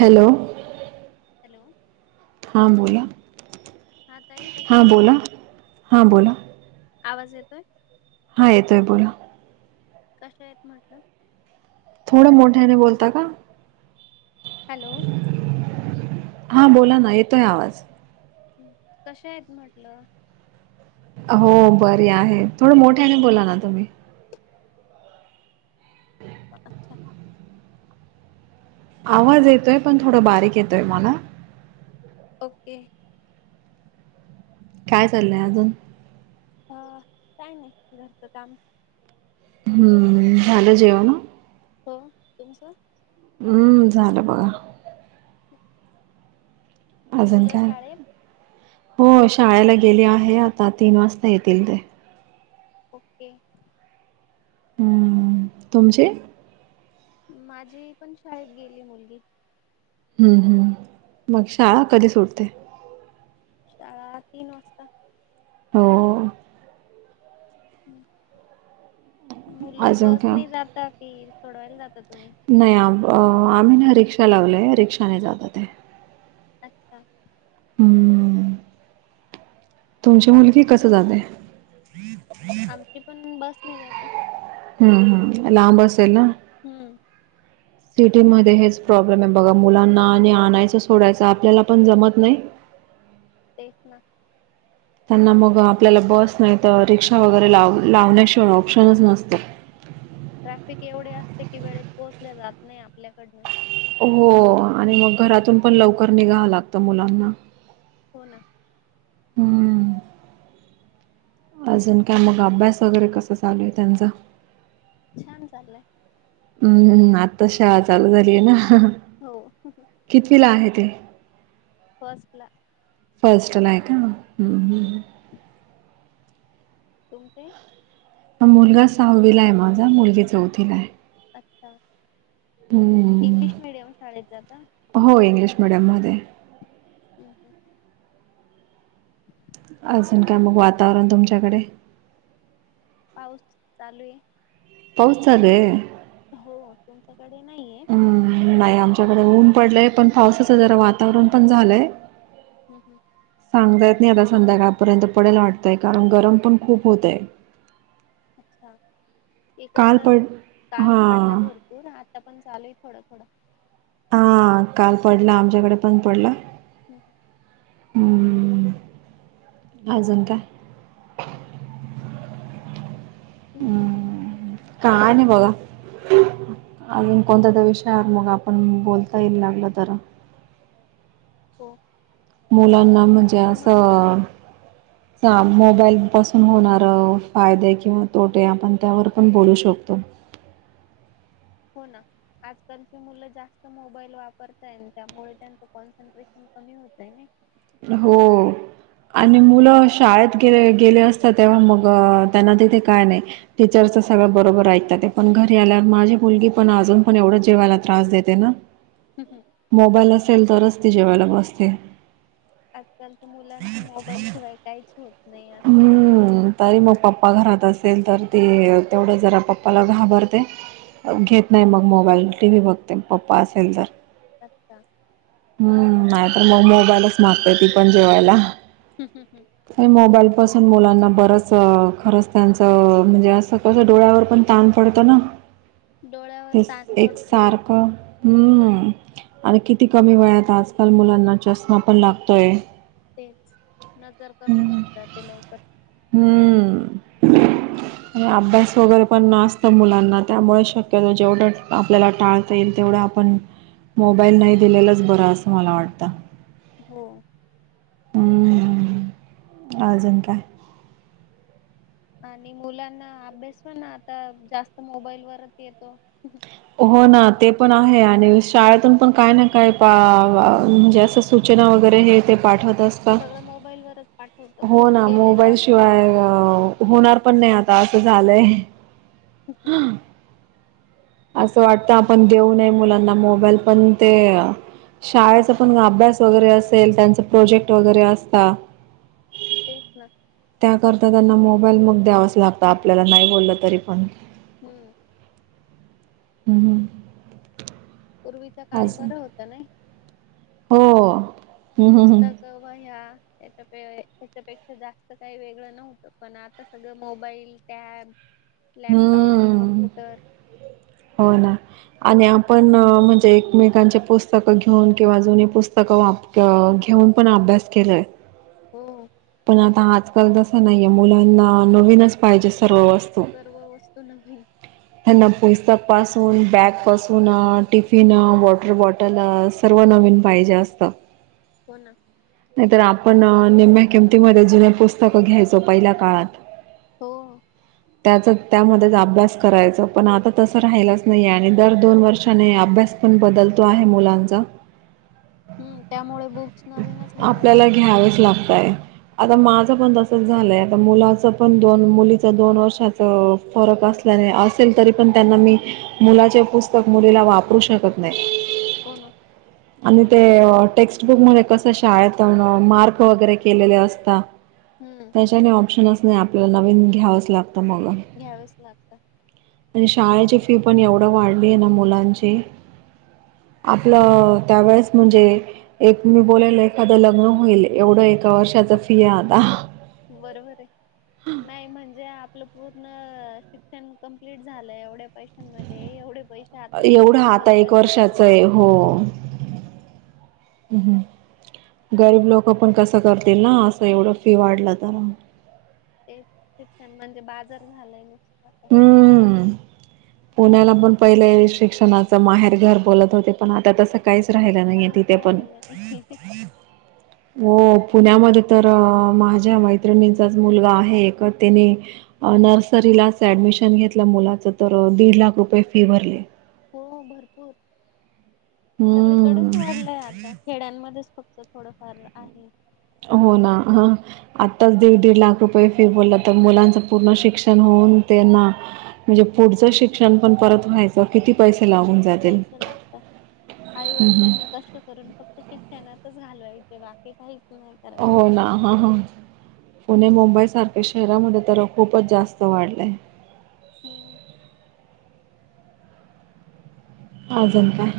Hello. Hello हा बोला. हा ताई कशा हा आहेत बोला, हा बोला. आवाज येतोय? हा येतोय बोला. कशा आहेत म्हटलं? थोड मोठ्याने बोलता का? हॅलो. हा बोला ना येतोय आवाज. कशा आहेत म्हटलं? हो बरी आहे. थोडं मोठ्याने बोला ना तुम्ही. अच्छा आवाज येतोय पण थोडं बारीक येतोय मला. ओके. काय चालंय अजून.? ह काय नाही घरचं काम. हम्म. झाल जेवन. झाल. तुमचं? हम्म झालं बघा. अजून मुलं काय शाळेत हो शाळेला गेली आहे आता. तीन वाजता येतील ते. ओके. हम्म तुमची? माझी पण शाळेत गेली मुलगी. हम्म. हम्म. मग शाळा कधी सुटते? शाळा तीन वाजता. हो. मुलं अजून काय बसनी जातात. कि सोडवायला जाता. तुम्ही नाही आम आम्ही ना रिक्षा लावलेय. रिक्षाने जातात ते. अच्छा. हम्म तुमची मुलगी कस जाते? बस ने जाते. हम्म. हम्म. लांबस असेल ना. हम्म. सिटीमध्ये हेच प्रॉब्लेमे बघा. मुलांना आणि आणायचं सोडायचं आपल्याला पण जमत नाही. तेच ना. त्यांना मग आपल्याला बस नाही तर. रिक्षा वगैरे लाव लावण्याशिवाय ऑप्शनच नसत. ट्रॅफिक एवढे असते कि. वेळेत पोहोचल्या जात नाही आपल्याकडनं. हो आणि मग घरातून पण लवकर निघावं लागत मुलांना. हो ना. हम्म. अजून काय मग अभ्यास वगैरे कसा चालूय त्यांचा? छान चालाय. हम्म. हम्म. आताच शाळा चालू झालीय ना. हो. कितवीला आहे ते. फस्टला. फस्टलाय का? हम्म. हम्म. तुमचे? ह मुलगा सहावीलाय माझा मुलगी चौथीलाय. अच्छा हम्म इंग्लिश मिडियम शाळेत जातात. ते. हम्म- हम्म. अजून काय मग वातावरण तुमच्याकडे.? पाऊस चालूये. पाऊस चालूये? हो तुमच्याकडे. नाहीये हम्म नाही आमच्याकडे ऊन पडलंय. पण पावसाचं जरा वातावरण पण झालंय. हम्म- हम्म. सांगता येत नाही आता संध्याकाळपर्यंत पडेला वाटतय. कारण गरम पण खूप होतय. अच्छा इकडे काल तर. पड काल पडला हां भरपूर आता पण चालूये, थोडा -थोडा. हा काल पडला. आमच्याकडे पण पडला. हम. अजून काय? हम्म. काय नाही बघा. अजून कोणता तर विषयावर मग आपण बोलता येईल लागल तर. हो. अ मुलांना म्हणजे तुम्हाला असं. मोबाईल पासून होणार फायदे. किंवा तोटे. आपण त्यावर पण बोलू शकतो. [unintelligible] हो ना आजकालचे मुलं. जास्त मोबाईल वापरताय त्यामुळे त्यांच कॉन्सन्ट्रेशन कमी होत आहे नई. हो. आणि मुलं शाळेत गे गेले असतात. तेव्हा मग त्यांना तिथे काय नाही टीचर्स सगळं बरोबर ऐकतात. पण घरी आल्यावर माझी मुलगी पण अजून पण एवढंच जेवायला त्रास देते ना. हम्म. मोबाईल असेल तरच ती जेवायला बसते. आजकालच्या मुलांचं मोबाईल शिवाय काहीच होत नाही. असं झालंय हम्म तरी मग पप्पा घरात असतात. असेल तर ती तेवढं जरा पप्पाला घाबरते. हम्म. घेत नाही मग मोबाईल. टी व्ही बघते. पप्पा असेल तर अच्छा. हम्म नाहीतर मग मोबाईलच मागतेय ती पण जेवायला. हम्म, हम्म, हम्म. मोबाईल पासून मुलांना बरच खरंच त्यांचं म्हणजे असं कस डोळ्यावर पण ताण पडतं ना. डोळ्यावर ते ताण एक पडतो सारखं हम्म. आणि किती कमी वेळात. आजकाल मुलांना चष्मा पण लागतोय तेच नजर कमी होतात. ते लवकर. हम्म. [unintelligible] अभ्यास वगैरे पण आसत मुलांना. त्यामुळे शक्यतो जेवढं आपल्याला टाळता येइल. तेवढा आपण मोबाईल नाही दिलेलाच बरं असं मला वाटत. हो. हम्म अजून काय? आणि मुलांना अभ्यास पण आता. जास्त मोबाईल वरच येतो. हो ना. ते पण आहे. आणि शाळेतून पण काय ना काय म्हणजे असं सूचना वगैरे. हे ते पाठवत तेच तर. सगळं मोबाईल वरच पाठवतं हो ग्रुप ना केलेले मोबाईल असता शिवाय व्हॉट्सअप होणार पण नाही. आता असं झालंय. [unintelligible] असं ते वाटतं आपण देऊ नये मुलांना मोबाईल पण ते. शाळेचा पण अभ्यास वगैरे असेल. त्यांचा प्रोजेक्ट वगैरे असत. तेच ना. त्याकरता त्यांना मोबाईल मग द्यावाच लागतं. आपल्याला नाही बोललं तरी पण. हम्म. हम्म. हम्म. पूर्वीच काळी बरं होतं नाही. हो हम्म हम्म पुस्तक व वह्या. त्याच्या त्याच्यापेक्षा जास्त काही वेगळं नव्हतं. पण आता सगळं मोबाईल टॅब. हम्म लॅपटॉप, हम्म कम्प्युटर. हो ना आणि आपण म्हणजे एकमेकांचे पुस्तकं घेऊन किंवा जुनी पुस्तकं वाप किंवा घे घेऊन पण अभ्यास केलाय. हो पण आता आजकाल जस नाहीये. मुलांना नवीनच पाहिजे असतं. सर्व वस्तू नवीन त्यांना पुस्तक पासून बॅग पासून टिफिन वॉटर बॉटल सर्व न नवीन पाहिजे असत हो ना नाही तर आपण निमम्या किमतीमध्ये जुन पुस्तकं घ्यायचो पहिल्या काळात हो त्याचा त्यामध्येच अभ्यास करायचं पण आता तसं राहिलाच नाही आहे आणि दर दोन वर्षाने अभ्यास पण बदलतो आहे मुलांचा [unintelligible] हम्म त्यामुळे बुक्स नवीनच घ्यावे आपल्याला लागतात घ्यावेच लागतय आता हम्म, माझं पण तस झालय आ मुलाच पण दोन मुलीच दोन वर्षाचा फरक अस असेल तरी पण त्यांना मी मुलाचे पुस्तक मुलीला वापरू शकत नाही हो ना आणि ते टेक्स्टबुक मध्ये कस शाळेत मार्क वगैरे केलेले असतात हम्म त्याच्याने ऑप्शनच नाही आपल्याला नवीन घ्यावंच लागत घ्यावच लागत आणि शाळेची फी पण एवढं वाढली आहे ना मुलांची [unintelligible] आपलं त्यावेेळेस म्हणजे एक मी बोलाला एखादं लग्न होईल एवढं एक ए वर्षाचा फीया आता बरोबर आहे. नाही म्हणजे आपलं पूर्ण शिक्षण कंप्लीट झालंय एवढ्या पैशांमध्ये एवढे पैसे आता एवढा पहिलीच्या आता एक वर्गाला द्यावे वर्षाच आहे लागते. हो हम् हमम गरीब लोक पण कसं करतील ना असं एवढं फी वाढलं तर ते शिकण म्हणजे बाजार झालंय ना हम्म पुण्याला पण पहिले शिक्षणाच माहेर घर बोलत होते पण आता तसं काहीच राहिला नाहीे काहीच तिथे पण राहिलं नाही. हो पुण्यामध्ये तर माझ्या मैत्रिणींचाच मुलगा आहे एक त्यांनी नर्सरीलाच ऍडमिशन घेतलं मुलाचं तर दीड लाख रुपये फी भरले हो भरपूर सगळीकडेच हम्म वाढलंय आता खेड्यांमध्येच फक्त थोडंफार आहे हो ना ह आत्ताच दीड दीड लाख रुपये फिर बोलला तर मुलांचं पूर्ण शिक्षण हो म्हणज पुढ शिक्षण पण परत व्हायच कि किती पैसे लागतात हम्म आईवडिलांनी कष्ट करून फक्त शिक्षणातच घालवायचे बाकीे काही हो ना ह ह पुणे मुंबईसारख्या शहरामध्ये तर खूपच जास्त वाढलंय हम्म अजून काय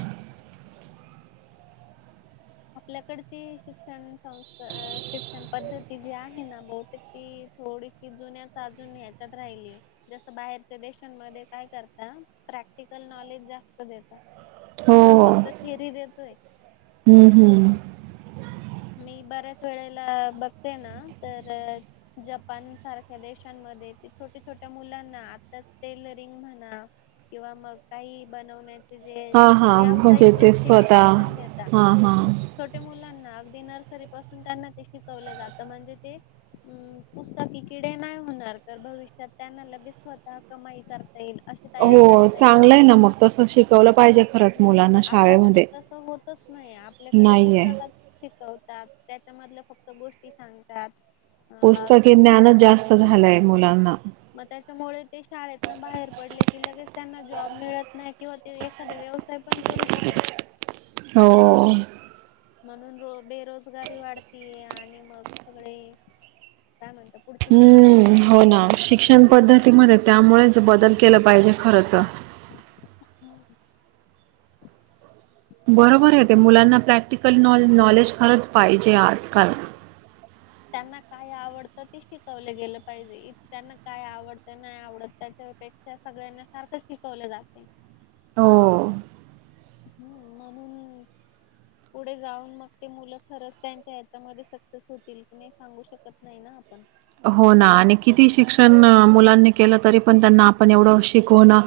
आपल्याकडची शिक्षण संस्था शिक्षण पद्धती जी आहे ना बहुतेक ती थोडीशी जुन्या अजून ह्याच्यात राहिली जस बाहेरच्या देशांमध्ये काय करता प्रॅक्टिकल नॉलेज जास्त द हो आपण फक्त थिअरी देतोय होम मी बऱ्याच वेळेला बघते ना तर जपान सारख्या देशांमध्ये छोट्या छोट्या मुलांना आताच टेलरिंग म्हणा किंवा मग काही बनवण्या हा हा म्हणजे ते स्वतः शिक्षण देता हा हा छोट्या मुलांना अगदी नर्सरी पासून त्यांना ते शिकवलं जात म्हणजे ते पुस्तकी किडे नाही होणार भविष्यात त्यांना ले स्वतः कमा कर हो चांगलं आहे ना मग तस शिकवलं पाहिजे खरंच मुलांना शाळेमध्ये हो नाही आपल्याकडे नाहीये पुस्तकातिकत त्याच्या मधले फक्त गोष्टी सांगतात अ पुस्तके ज्ञानच जास्त झालंय मुलांना मुळे ते शाळेतन बाहेर पडले की लगेच त्यांना जॉब मिळत नाही किंवा ते एखाद्या व्यवसाय पण करू शकत नाही हो म्हणून र बेरोजगारी वाढतीय आणि मग सगळे काय म्हणत पुढची पिढी हम्म हो ना शिक्षण पद्धतीमध्ये त्यामुळेच बदल केला पाहिजे खरच बरोबर आहे ते मुलांना प्रॅक्टिकल नॉलेज खरंच पाहिजे आजकाल त्यांना काय आवडत ते शिकवलं गेलं पाहिजे त्यांना काय आवडत नाही आवडत त्या सगळ्यांना सारखंच शिकवले जाते हो हम् म्हणून पुढे जाऊन मग ते मुलं खरंच त्यांच्या हतामध्ये सक्सेस होतील कि नाही सांगू शकत नाही ना आपण हो ना आणि किती शिक्षण मुलांनी केलं तरी पण त्यांना आपण एवढं शिकवणं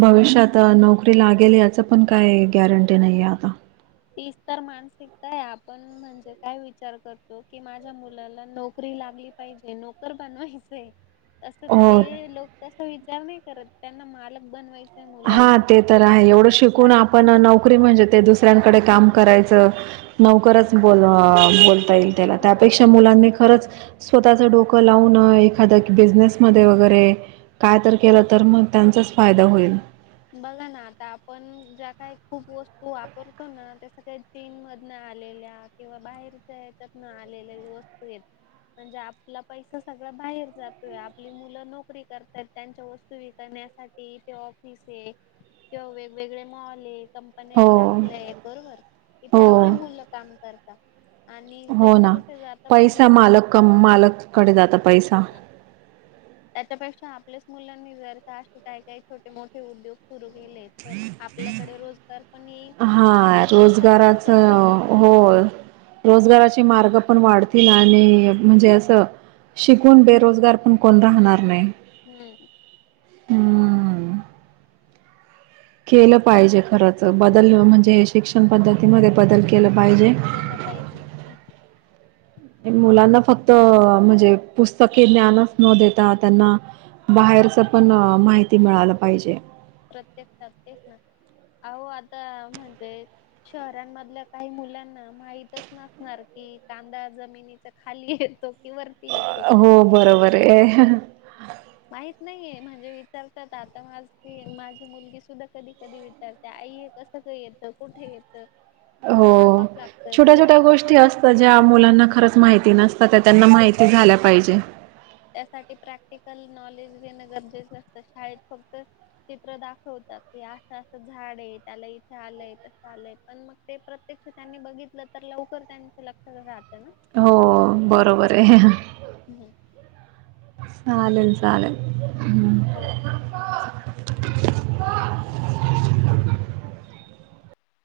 भविष्यात नोकरी लागेल याचं पण काय गॅरंटी नाही आहे आता मान आपण म्हणजे काय विचार करतो क माझ्या मु नोकरी लाली पाहिजे नोकर बनवायचंय असं हो. ते लोक त विचार नाही करत त्यांना मालक बनवायचे हा ते तर आहे एवढं शिकून आपण नोकरी म्हणजे शिक्षण ते दुसऱ्यां हम्म कडे काम करायचं लवकरच बोल बोलता येईल बरोबर त्याला ना त्यापेक्षा मुलांनी खरंच स्वतःचं डोकं लावून एखाद बिझनेस मध्ये वगैरे काय तर केलं तर मग त्यांचाच फायदा होईल बघा ना आता आपण ज्या काही खूप वस्तू वापरतो ना त्या सग्या चीन मध आलेल्या किंवा बाहेरच्या याच्यात ना आलेली वस्तू आहेत म्हणजे आपला पैसा सगळ बाहेर जातोय आपली मुलं नोकरी करतय त्यांच्या वस्तू विक ऑफिस आहे किंवा वेगवेगळे मॉल आहे कंपन्या हो, टाकल्या आहेत बरोबर इथे आपली हो. मुलं काम करता आणि हो पैसे ना कुठे जाता बाहेर पैसा मालक मालककडे जात पैसा त्याच्यापेक्षा आपल्याच मुलांनी जर का असे काय काही छोटे मोठे उद्योग सुरू केले तर आपल्याकडे रोजगार पण येईल हा आणि पैसा पण आपल्याच रोजगाराचं देशात हो राहील रोजगाराचे मार्ग पण वाढत तिला आणि म्हणजे असं शिकून बेरोजगार पण कोण राहणार नाही हम्म हम केलं पाहिजे खरच बदल म्हणजे शिक्षण पद्धतीमध्ये बदल केलं पाहिजे बदल केला पाहिजे मुलांना फक्त म्हणजे पुस्तके ज्ानच न देता त्यांना बाहेर पण माहिती मिळालं पाहिजे प्रत्येकात तेच ना अहो आता म्हणजे शहरांमधल्या काही मुलांना माहितच नसणार की कांदा जमिनीचा खाली येतो कि येतो. हो बरोबर आहे माहित नाहीये म्हणजे विचारतात आता माझ माझी मुलगी सुद्धा कधी कधी विचारते आये कसं का येतं कुठे येतं हो ते सांगावं लागतं छोट्या किंवा छोट्या मग गोष्टी असतात ज्या मुलांना खरंच माहिती नसतात त्या त्यांना हम्म माहिती झाल्या पाहिजे ते त्यासाठी प्रॅक्टिकल नॉलेज देण गरजेचं असतं. शाळेत फक्त चित्र दाखव त की आसं आसं झाड आहे. त्याला इथं आलंय, तसं आलंय पण, मग ते प्रत्यक्ष त्यांनी बघितलं तर लवकर त्यांच लक्षात राहतं न. हो बरोबर आहे. हम्म. चालेल चालेल. हो.